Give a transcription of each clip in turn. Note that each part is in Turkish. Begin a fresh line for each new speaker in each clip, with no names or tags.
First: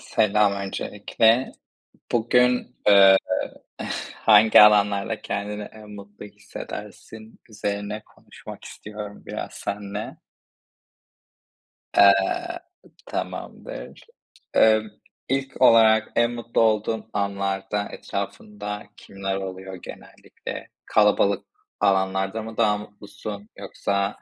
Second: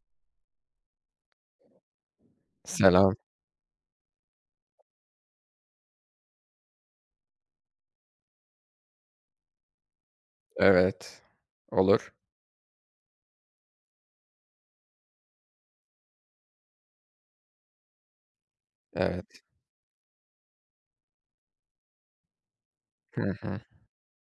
Selam öncelikle. Bugün,
Selam.
eee, hangi alanlarda kendini en mutlu hissedersin üzerine konuşmak istiyorum biraz seninle.
Evet. Olur.
Eee, tamamdır. Emm, ilk olarak en mutlu olduğun anlarda etrafında kimler
Evet.
oluyor genellikle? Kalabalık alanlarda mı daha
Hı
mutlusun
hı.
yoksa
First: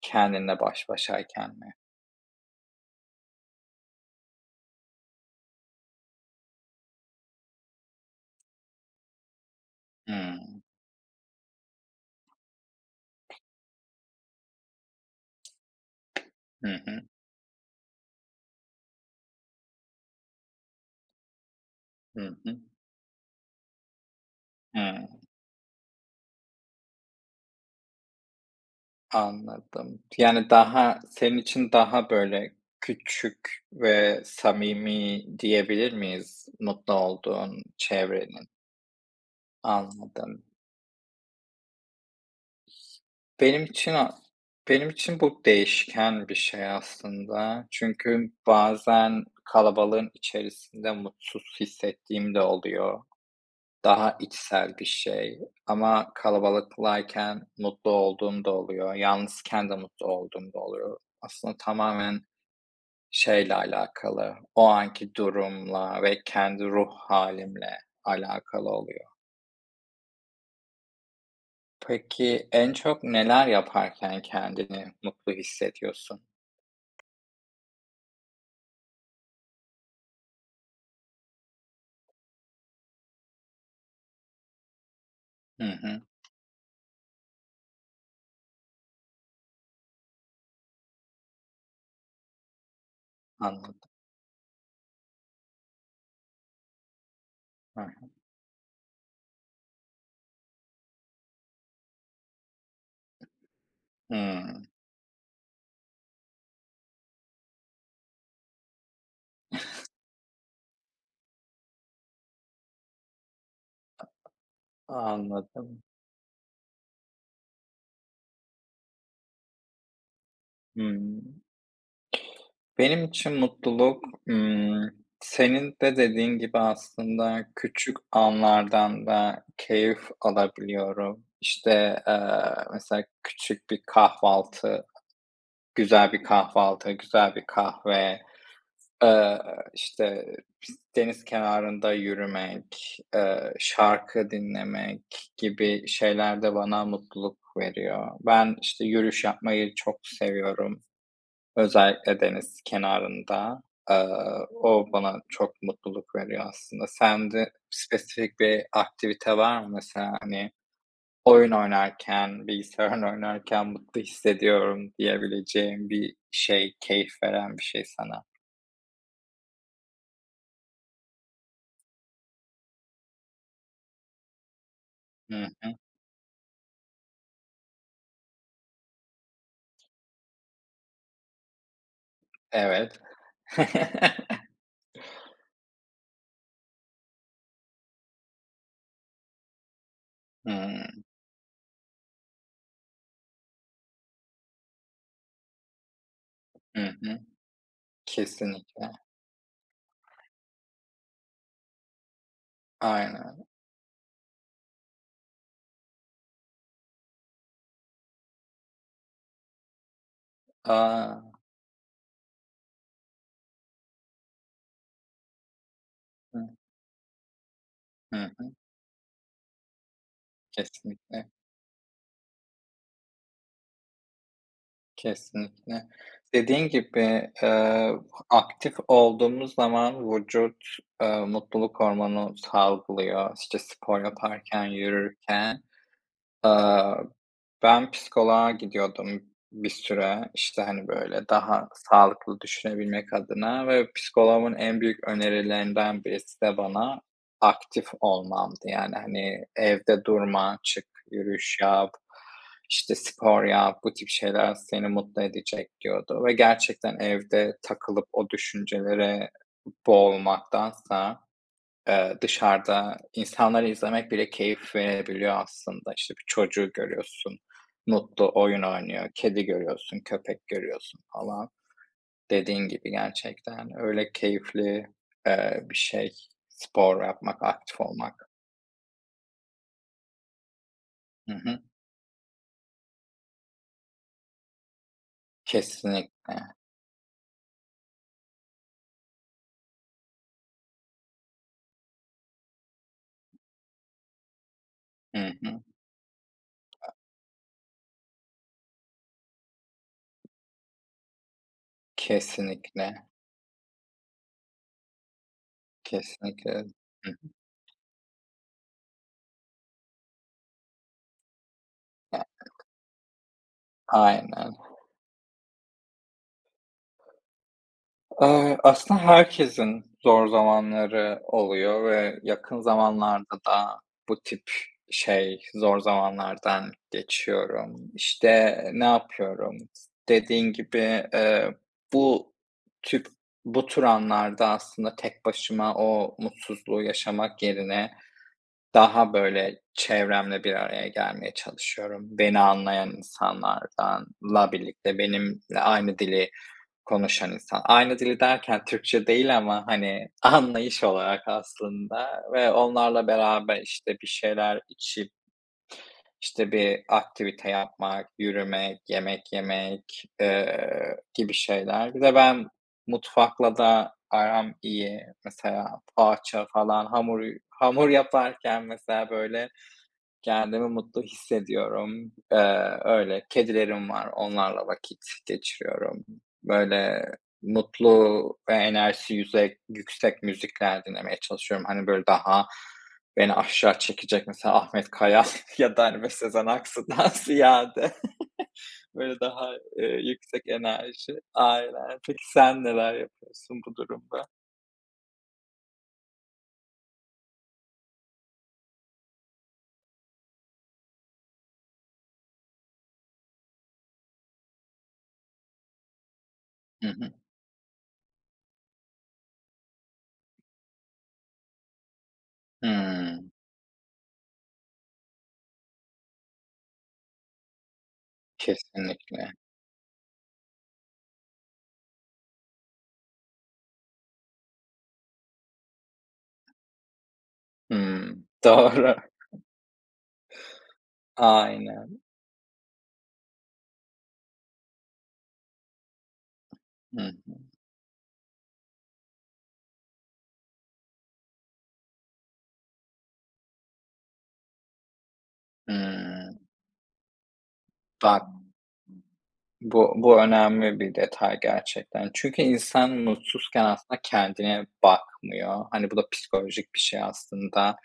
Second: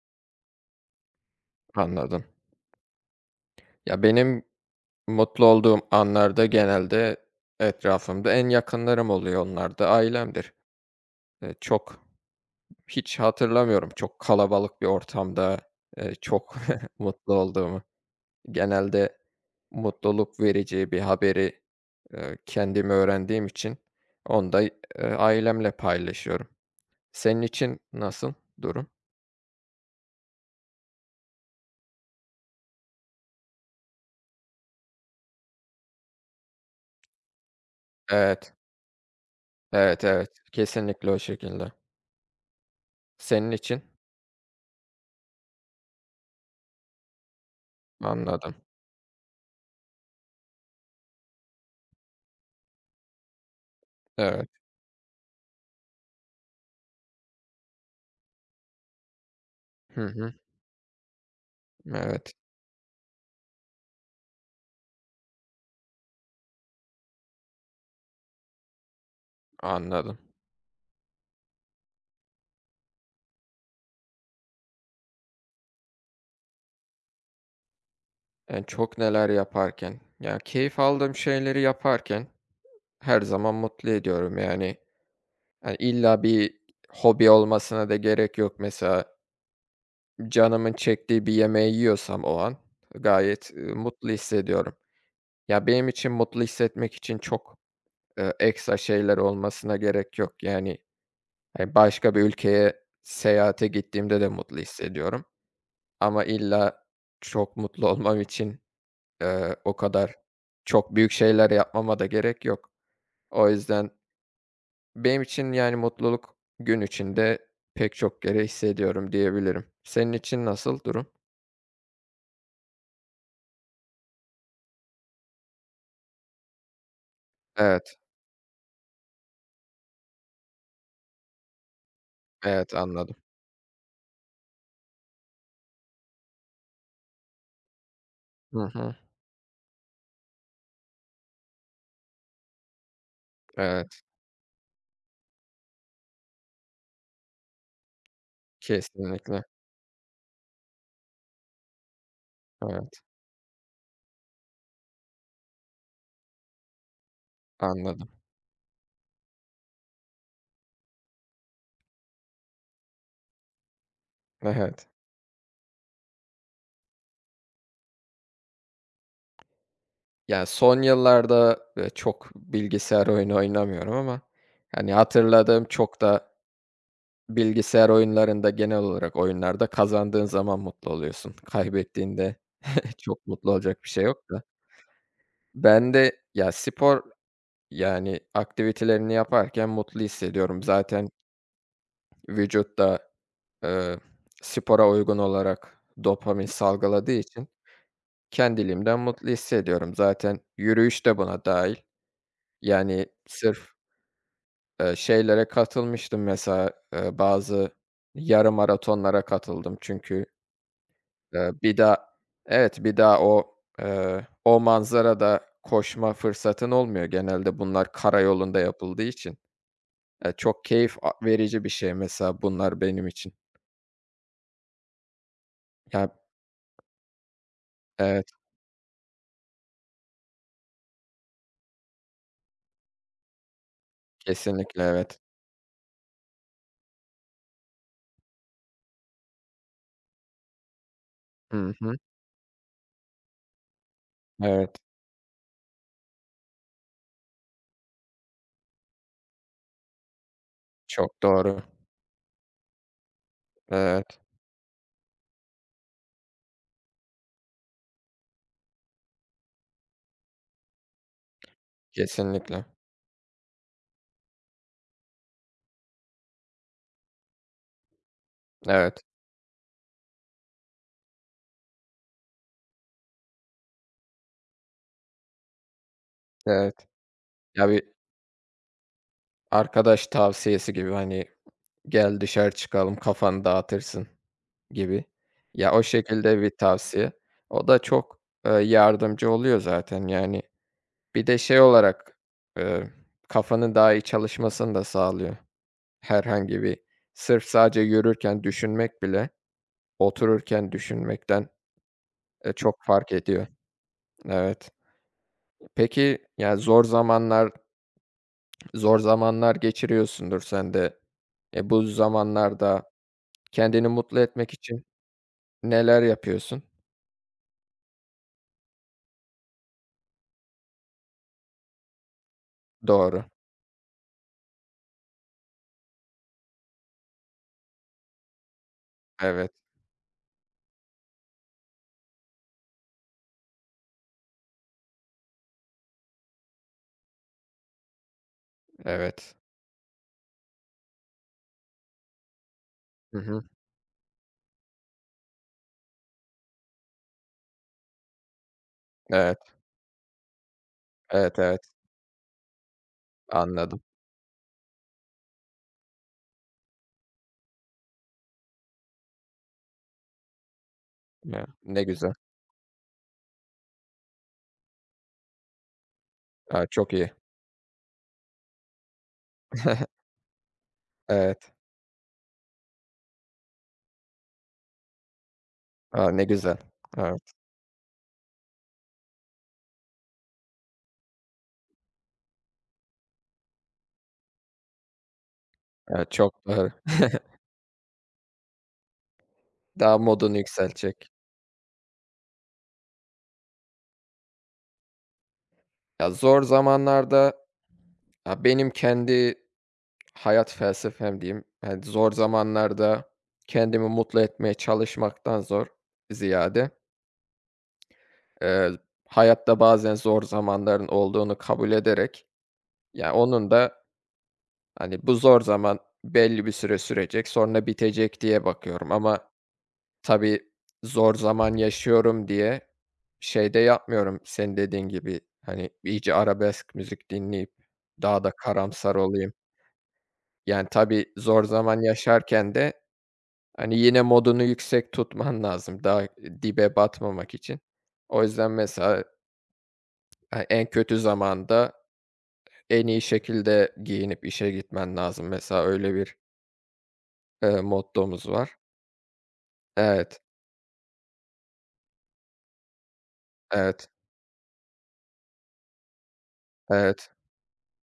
kendinle baş başayken mi?
Anladım. Ya, benim mutlu olduğum anlarda genelde etrafımda en yakınlarım oluyor. Onlar da ailemdir.
Hmm.
Çok hiç hatırlamıyorum çok kalabalık bir ortamda, çok
Hı hı.
mutlu olduğumu. Genelde mutluluk verici bir haberi,
Hı hı.
kendim öğrendiğim için onu da,
Hıı.
ailemle paylaşıyorum. Senin için nasıl durum?
Anladım. Yani daha senin için daha böyle küçük ve samimi diyebilir miyiz mutlu olduğun çevrenin?
Evet. Evet, evet.
Anladım.
Kesinlikle o şekilde. Senin
Benim
için.
için a Benim için bu değişken bir şey aslında. Çünkü
Anladım.
bazen kalabalığın içerisinde mutsuz hissettiğim de oluyor. Daha
Evet.
içsel bir şey ama kalabalıktayken mutlu olduğum da oluyor. Yalnızken de
Hı
mutlu
hı.
olduğum da oluyor. Aslında tamamen
Evet,
şeyle alakalı, o anki durumla ve kendi ruh halimle alakalı oluyor.
anladım.
Peki, en çok neler yaparken kendini mutlu hissediyorsun?
Yani, çok neler yaparken, ya, keyif aldığım şeyleri yaparken her zaman mutlu ediyorum, yani.
Hı
Hani,
hı,
illa bir hobi olmasına da gerek yok. Mesela canımın çektiği bir yemeği yiyorsam o an gayet,
anladım.
mutlu hissediyorum. Ya, benim için mutlu hissetmek için çok,
Hı hı.
ekstra şeyler olmasına gerek yok. Yani, hani, başka bir ülkeye seyahate gittiğimde de mutlu
Hımm,
hissediyorum. Ama illa çok mutlu olmam için, o kadar çok büyük şeyler yapmama da gerek yok. O yüzden benim için, yani,
anladım.
mutluluk gün içinde pek çok kere hissediyorum diyebilirim. Senin için nasıl durum?
Hımm. Benim için mutluluk, ımm, senin de dediğin gibi aslında
Evet,
küçük anlardan da keyif alabiliyorum. İşte,
evet,
mesela
anladım.
küçük bir kahvaltı, güzel bir kahvaltı, güzel bir kahve,
Hı hı.
eee, işte, deniz kenarında yürümek,
Evet,
şarkı dinlemek gibi şeyler de bana mutluluk veriyor. Ben, işte, yürüyüş
kesinlikle.
yapmayı çok seviyorum. Özellikle deniz
Evet,
kenarında. Eee, O bana çok mutluluk veriyor aslında. Sende
anladım.
spesifik bir aktivite var mı mesela? Hani oyun oynarken, bilgisayar oynarken mutlu
Evet.
hissediyorum diyebileceğim bir şey, keyif veren bir şey sana.
Yani son yıllarda, çok bilgisayar oyunu oynamıyorum ama, hani,
Hı
hatırladığım
hı.
çok da bilgisayar oyunlarında genel olarak oyunlarda kazandığın zaman mutlu oluyorsun. Kaybettiğinde
Evet.
çok mutlu olacak bir şey yok da. Ben de ya spor yani aktivitelerini yaparken mutlu hissediyorum.
Hımm.
Zaten vücut da spora uygun olarak dopamin
Hı
salgıladığı
hı.
için
Kesinlikle.
kendiliğimden mutlu hissediyorum. Zaten yürüyüş de buna dahil. Yani
Aynen.
sırf, şeylere katılmıştım mesela, bazı yarım maratonlara katıldım çünkü
A!
Bir daha evet, bir daha o, o manzarada koşma
Hı.
fırsatın olmuyor. Genelde bunlar
Hı hı.
karayolunda yapıldığı için. Çok keyif a
Kesinlikle,
verici bir şey mesela bunlar benim için.
kesinlikle.
Ya,
Dediğin gibi,
evet,
aktif olduğumuz zaman vücut, mutluluk hormonu salgılıyor. İşte, spor yaparken,
kesinlikle, evet.
yürürken. Aaa, ben psikoloğa gidiyordum bir süre, işte, hani, böyle, daha
Hı hı.
sağlıklı düşünebilmek adına ve psikoloğumun
Evet,
en büyük önerilerinden birisi de bana aktif olmamdı. Yani, hani, evde durma, çık,
çok
yürüyüş
doğru.
yap, işte, spor yap, bu tip
Evet,
şeyler seni mutlu edecek diyordu ve gerçekten evde takılıp o düşüncelere boğulmaktansa
kesinlikle.
dışarıda insanları izlemek bile keyif verebiliyor aslında. İşte, bir çocuğu görüyorsun, mutlu oyun
Evet,
oynuyor, kedi görüyorsun, köpek görüyorsun falan. Dediğin gibi gerçekten öyle keyifli, bir şey
evet.
spor yapmak,
Ya,
aktif
bir
olmak.
arkadaş tavsiyesi gibi, hani,
Hı hı.
"Gel dışarı çıkalım, kafanı dağıtırsın." gibi. Ya, o şekilde
Kesinlikle.
bir tavsiye. O da çok, yardımcı oluyor zaten, yani. Bir de şey olarak, eee, kafanın daha iyi çalışmasını da
Hı
sağlıyor.
hı.
Herhangi bir sırf sadece yürürken düşünmek bile otururken düşünmekten, çok
Kesinlikle,
fark ediyor. Evet. Peki,
kesinlikle.
yani zor
Hı hı.
zamanlar zor zamanlar geçiriyorsundur sen de. E, bu zamanlarda kendini mutlu etmek
Aynen.
için neler yapıyorsun?
Aslında herkesin zor zamanları oluyor ve yakın
Doğru.
zamanlarda da bu tip, şey, zor zamanlardan geçiyorum. İşte, ne
Evet,
yapıyorum? Dediğin gibi, eee, bu tip bu tür anlarda aslında tek başıma o mutsuzluğu yaşamak yerine daha,
evet.
böyle, çevremle bir araya gelmeye çalışıyorum. Beni anlayan
Hı hı.
insanlardanla birlikte benimle aynı dili konuşan insan. Aynı dili derken Türkçe
Evet.
değil ama, hani, anlayış olarak
Evet, evet,
aslında ve onlarla beraber,
anladım.
işte, bir şeyler içip, işte, bir aktivite yapmak, yürümek, yemek yemek, gibi
Ya, ne
şeyler. Bir
güzel.
de ben mutfakla da aram iyi. Mesela poğaça
A,
falan
çok iyi.
hamur yaparken mesela, böyle, kendimi mutlu
Evet.
hissediyorum. Öyle, kedilerim var, onlarla vakit geçiriyorum.
A, ne güzel.
Böyle
Evet,
mutlu ve enerjisi yüksek müzikler dinlemeye çalışıyorum. Hani, böyle, daha beni aşağı çekecek mesela Ahmet Kaya ya da, hani, böyle,
evet,
Sezen
çok doğru.
Aksu'dan ziyade böyle daha,
Daha modunu
yüksek
yükseltecek.
enerji. Aynen. Peki sen neler yapıyorsun bu durumda?
Ya, zor zamanlarda, ya, benim kendi hayat felsefem diyeyim, yani, zor zamanlarda kendimi mutlu etmeye çalışmaktan zor ziyade,
Hı hı.
eee, hayatta bazen zor zamanların olduğunu kabul ederek, ya,
Hımm.
onun da, hani, bu zor zaman belli bir süre sürecek, sonra bitecek diye bakıyorum ama
Kesinlikle.
tabii, zor zaman yaşıyorum diye şey de yapmıyorum senin dediğin gibi, hani, iyice arabesk müzik dinleyip daha
Hımm.
da karamsar
Doğru.
olayım. Yani, tabii, zor zaman
Aynen.
yaşarken de, hani, yine modunu yüksek tutman lazım daha dibe
Hı
batmamak için. O yüzden mesela, hani, en kötü zamanda en iyi şekilde giyinip işe gitmen lazım. Mesela öyle bir,
hı.
mottomuz
Bak,
var.
bu
Evet,
önemli bir detay gerçekten. Çünkü insan mutsuzken
evet,
aslında kendine bakmıyor. Hani bu da psikolojik bir şey
evet.
aslında.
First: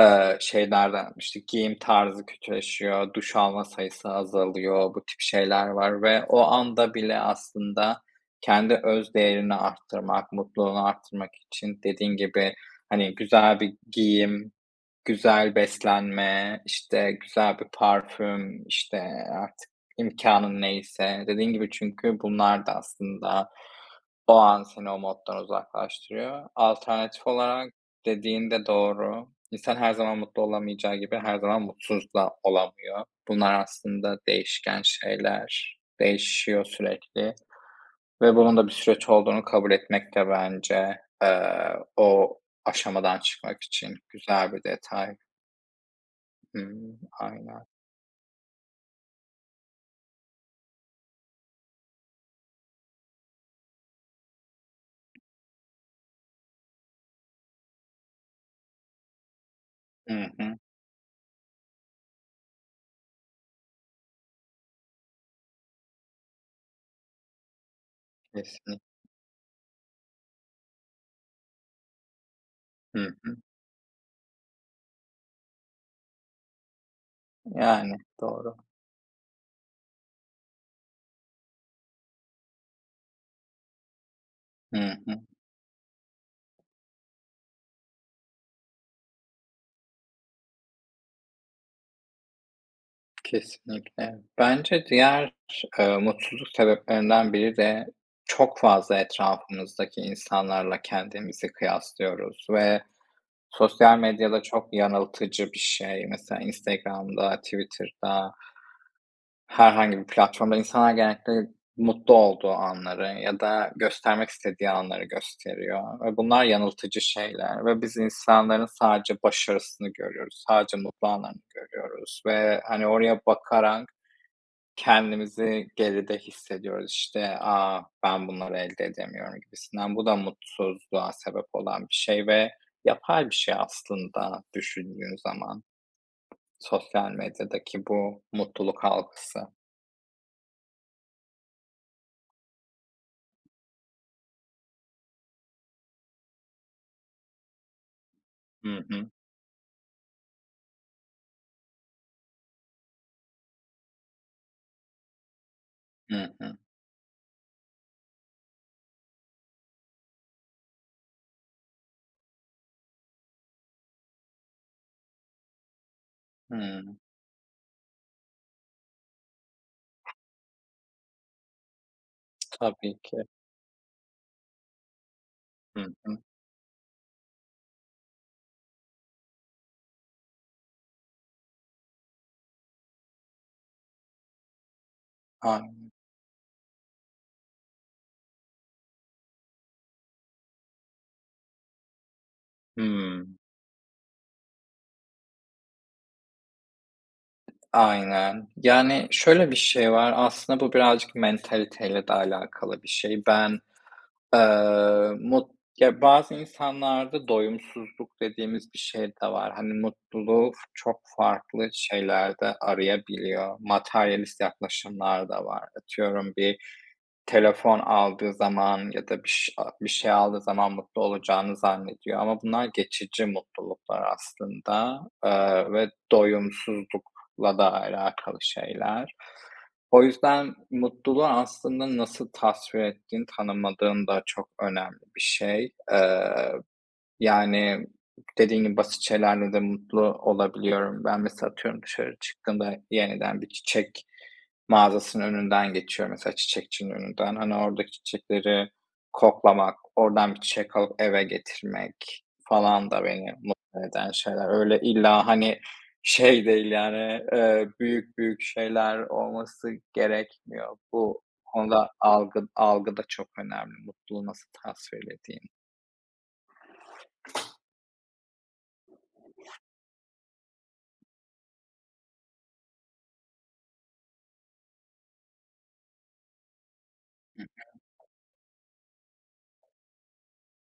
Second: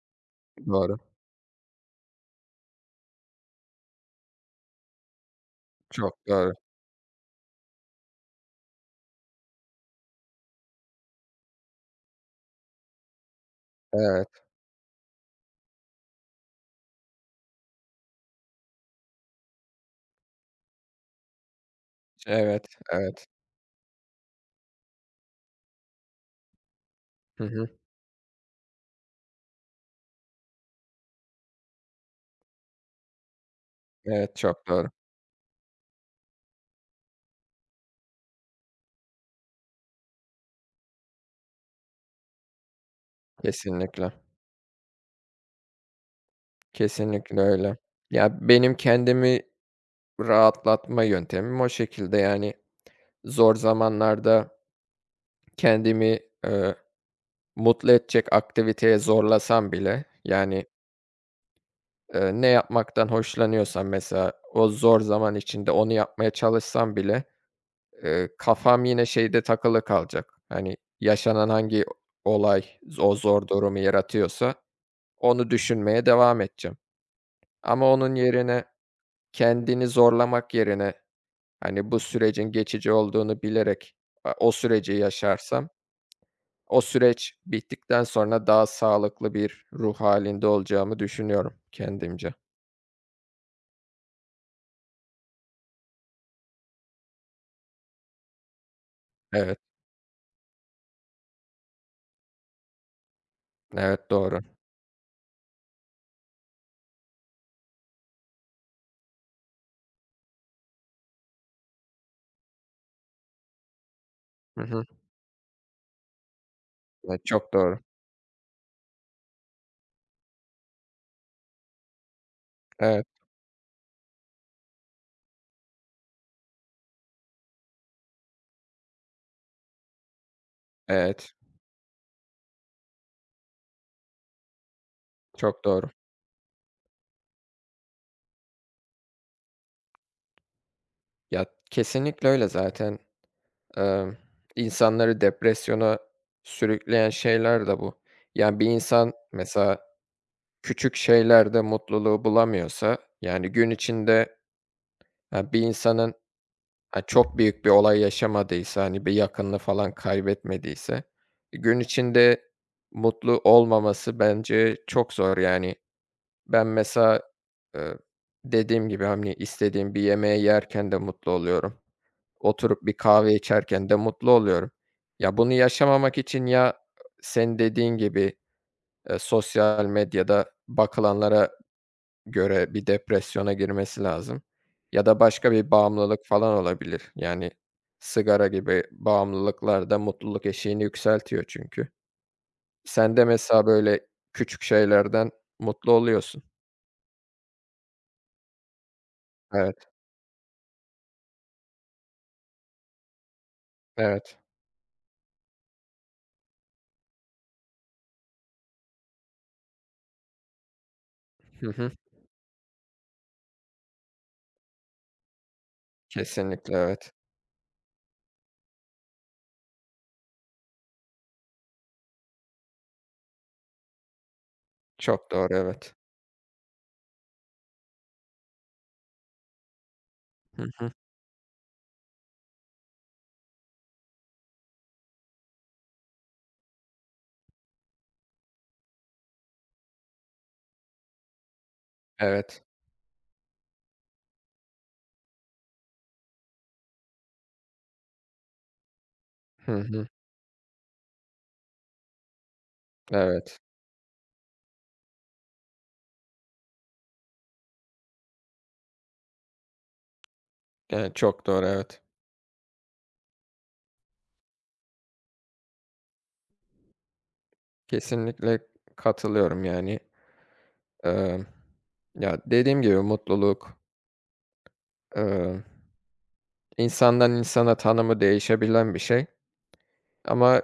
Doğru.
Şeylerden, işte, giyim tarzı kötüleşiyor, duş alma sayısı azalıyor, bu tip şeyler var
Çok
ve o
doğru.
anda bile aslında kendi öz değerini arttırmak, mutluluğunu arttırmak için dediğin gibi, hani, güzel bir
Evet,
giyim, güzel beslenme, işte, güzel bir parfüm, işte, artık imkanın neyse. Dediğin gibi çünkü
evet,
bunlar da
evet.
aslında o an seni o moddan uzaklaştırıyor. Alternatif
Hı hı.
olarak dediğin de doğru. İnsan her zaman mutlu olamayacağı gibi her zaman mutsuz da olamıyor. Bunlar aslında
Evet, çok
değişken
doğru.
şeyler, değişiyor sürekli ve bunun da bir süreç olduğunu kabul etmek de bence, o aşamadan çıkmak için
Kesinlikle.
güzel bir detay. Hımm,
Kesinlikle
aynen.
öyle. Ya, benim kendimi rahatlatma yöntemim o şekilde, yani, zor zamanlarda kendimi, eee, mutlu edecek aktiviteye zorlasam bile,
Hı hı.
yani, ne yapmaktan hoşlanıyorsam mesela o zor zaman içinde onu yapmaya çalışsam bile,
Kesinlikle.
kafam yine şeyde takılı kalacak. Hani, yaşanan hangi olay
Hı
o
hı.
zor durumu yaratıyorsa onu düşünmeye devam edeceğim. Ama
Yani,
onun
doğru.
yerine kendini zorlamak yerine, hani, bu sürecin geçici olduğunu bilerek, a o
Hı
süreci
hı.
yaşarsam, o süreç bittikten sonra daha sağlıklı bir ruh halinde olacağımı düşünüyorum kendimce.
Kesinlikle. Bence diğer, mutsuzluk sebeplerinden biri de çok fazla
Evet,
etrafımızdaki insanlarla kendimizi kıyaslıyoruz ve sosyal
evet, doğru.
medyada çok yanıltıcı bir şey. Mesela Instagram'da, Twitter'da herhangi bir platformda insanlar genellikle mutlu olduğu anları ya da göstermek
Hı
istediği
hı.
anları gösteriyor ve bunlar yanıltıcı
Evet, çok
şeyler
doğru.
ve biz insanların sadece başarısını görüyoruz, sadece mutlu anlarını görüyoruz ve, hani,
Evet,
oraya bakarak kendimizi geride hissediyoruz. İşte, "A, ben bunları elde edemiyorum." gibisinden. Bu da mutsuzluğa
evet,
sebep olan bir şey ve yapay bir şey aslında düşündüğün zaman
çok doğru.
sosyal medyadaki bu mutluluk algısı.
Ya, kesinlikle öyle zaten. Emm, insanları depresyona sürükleyen şeyler de bu. Yani, bir
Hı hı.
insan mesela küçük şeylerde mutluluğu bulamıyorsa, yani, gün içinde ha, bir insanın,
Hı hı.
ha, çok büyük bir olay yaşamadıysa, hani, bir yakınını falan kaybetmediyse, e, gün içinde mutlu olmaması bence çok zor, yani. Ben
Hı.
mesela, eee, dediğim gibi, hani, istediğim bir yemeği yerken de mutlu oluyorum. Oturup bir
Tabii ki.
kahve içerken de mutlu oluyorum. Ya, bunu
Hı
yaşamamak
hı.
için ya, sen dediğin gibi, sosyal medyada bakılanlara göre bir depresyona girmesi lazım ya da başka bir
Aynen.
bağımlılık falan olabilir. Yani sigara gibi bağımlılıklar da mutluluk eşiğini yükseltiyor çünkü. Sen de
Hı.
mesela böyle küçük şeylerden mutlu oluyorsun.
Aynen. Yani, şöyle bir
Evet,
şey var, aslında bu birazcık mentaliteyle de alakalı bir şey. Ben,
evet.
mut ya, bazı insanlarda doyumsuzluk dediğimiz bir şey de var. Hani, mutluluğu çok farklı
Hı hı.
şeylerde arayabiliyor. Materyalist yaklaşımlar da var. Atıyorum bir
Kesinlikle evet.
telefon aldığı zaman ya da bir şey aldığı zaman mutlu olacağını zannediyor ama bunlar geçici mutluluklar aslında,
Çok doğru,
ve
evet.
doyumsuzlukla da alakalı şeyler. O yüzden
Hı hı.
mutluluğu aslında nasıl tasvir ettiğin, tanımadığın da çok önemli bir şey. Yani, dediğin gibi basit şeylerle de mutlu olabiliyorum. Ben mesela atıyorum dışarı
Evet.
çıktığımda yeniden bir çiçek mağazasının önünden geçiyor mesela çiçekçinin önünden. Hani, oradaki çiçekleri
Hı
koklamak,
hı.
oradan bir çiçek alıp eve getirmek falan da beni
Evet.
mutlu eden şeyler. Öyle illa, hani, şey değil yani, büyük büyük şeyler olması gerekmiyor.
Yani
Bu
çok doğru,
konuda
evet.
algı da çok önemli, mutluluğu nasıl tasvir.
Kesinlikle katılıyorum yani. Emm, ya, dediğim gibi mutluluk, emm İnsandan
Hı.
insana tanımı değişebilen bir şey ama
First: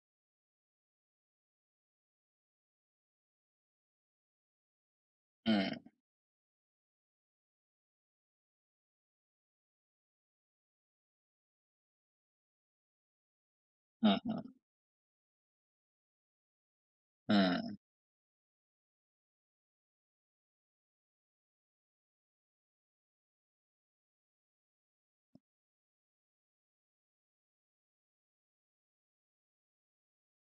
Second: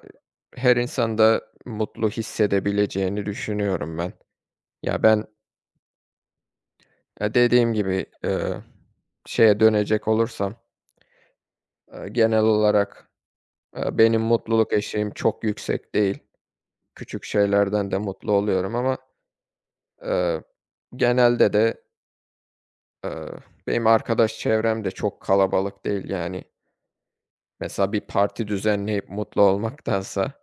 her insanda mutlu hissedebileceğini düşünüyorum ben. Ya, ben,
Hı
dediğim gibi, şeye dönecek olursam, genel olarak,
hı.
benim mutluluk eşiğim çok yüksek değil. Küçük
Hı.
şeylerden de mutlu oluyorum ama, eee, genelde de, eee, benim arkadaş çevrem de çok kalabalık değil. Yani, mesela bir parti düzenleyip mutlu olmaktansa,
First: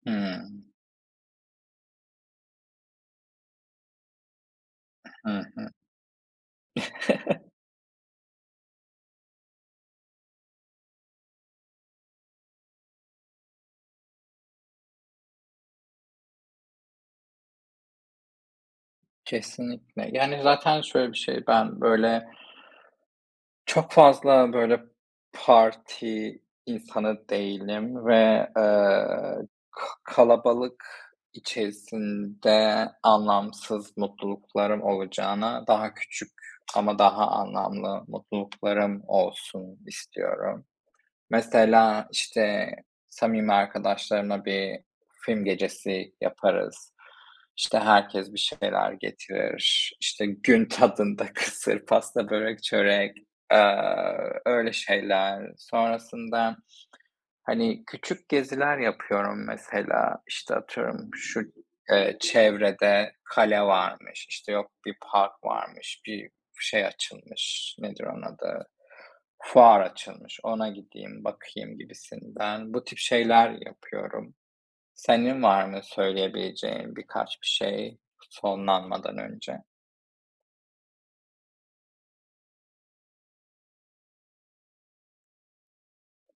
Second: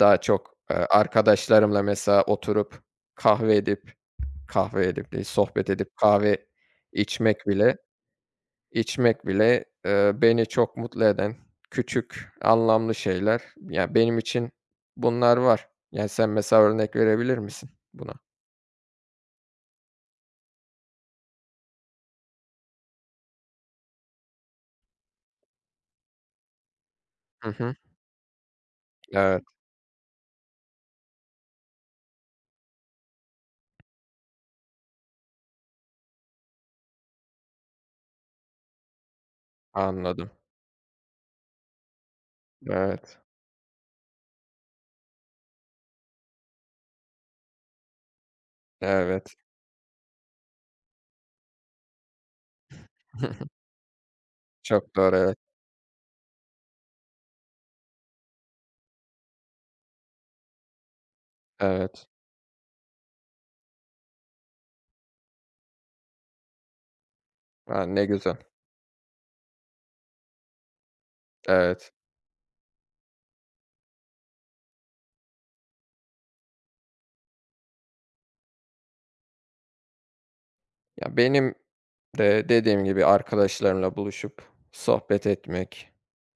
daha
Hı.
çok, arkadaşlarımla mesela oturup kahve edip, değil,
Hı hı.
sohbet edip kahve içmek bile içmek bile, beni çok mutlu eden küçük, anlamlı şeyler. Ya, benim için bunlar var. Yani, sen mesela örnek verebilir misin buna?
Kesinlikle. Yani, zaten şöyle bir şey, ben böyle Çok fazla böyle parti insanı
Hı hı.
değilim ve,
Evet,
kalabalık içerisinde anlamsız mutluluklarım olacağına daha küçük ama daha anlamlı mutluluklarım olsun
anladım.
istiyorum. Mesela, işte,
Evet,
samimi arkadaşlarımla bir film gecesi yaparız. İşte, herkes bir şeyler
evet.
getirir. İşte, gün tadında kısır, pasta, börek, çörek, eee, öyle
Çok doğru, evet.
şeyler. Sonrasında, hani, küçük geziler yapıyorum mesela. İşte, atıyorum şu,
Evet.
çevrede kale varmış, işte, yok bir park varmış, bir şey açılmış,
A,
nedir
ne
onun
güzel.
adı? Fuar açılmış, ona gideyim, bakayım
Evet.
gibisinden. Bu tip şeyler yapıyorum. Senin var mı söyleyebileceğin birkaç bir şey sonlanmadan önce?
Ya, benim de dediğim gibi arkadaşlarımla buluşup sohbet etmek,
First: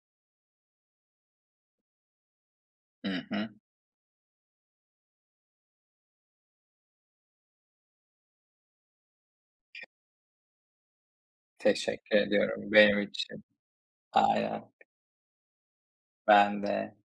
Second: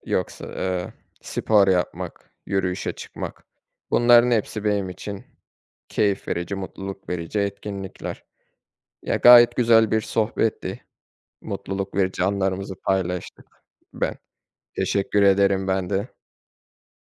yoksa, spor yapmak, yürüyüşe
Hı
çıkmak,
hı.
bunların hepsi benim için keyif verici, mutluluk verici etkinlikler. Ya, gayet güzel bir sohbetti. Mutluluk
Teşekkür
verici
ediyorum
anlarımızı
benim için.
paylaştık. Ben
Aynen,
teşekkür ederim ben de.
ben de.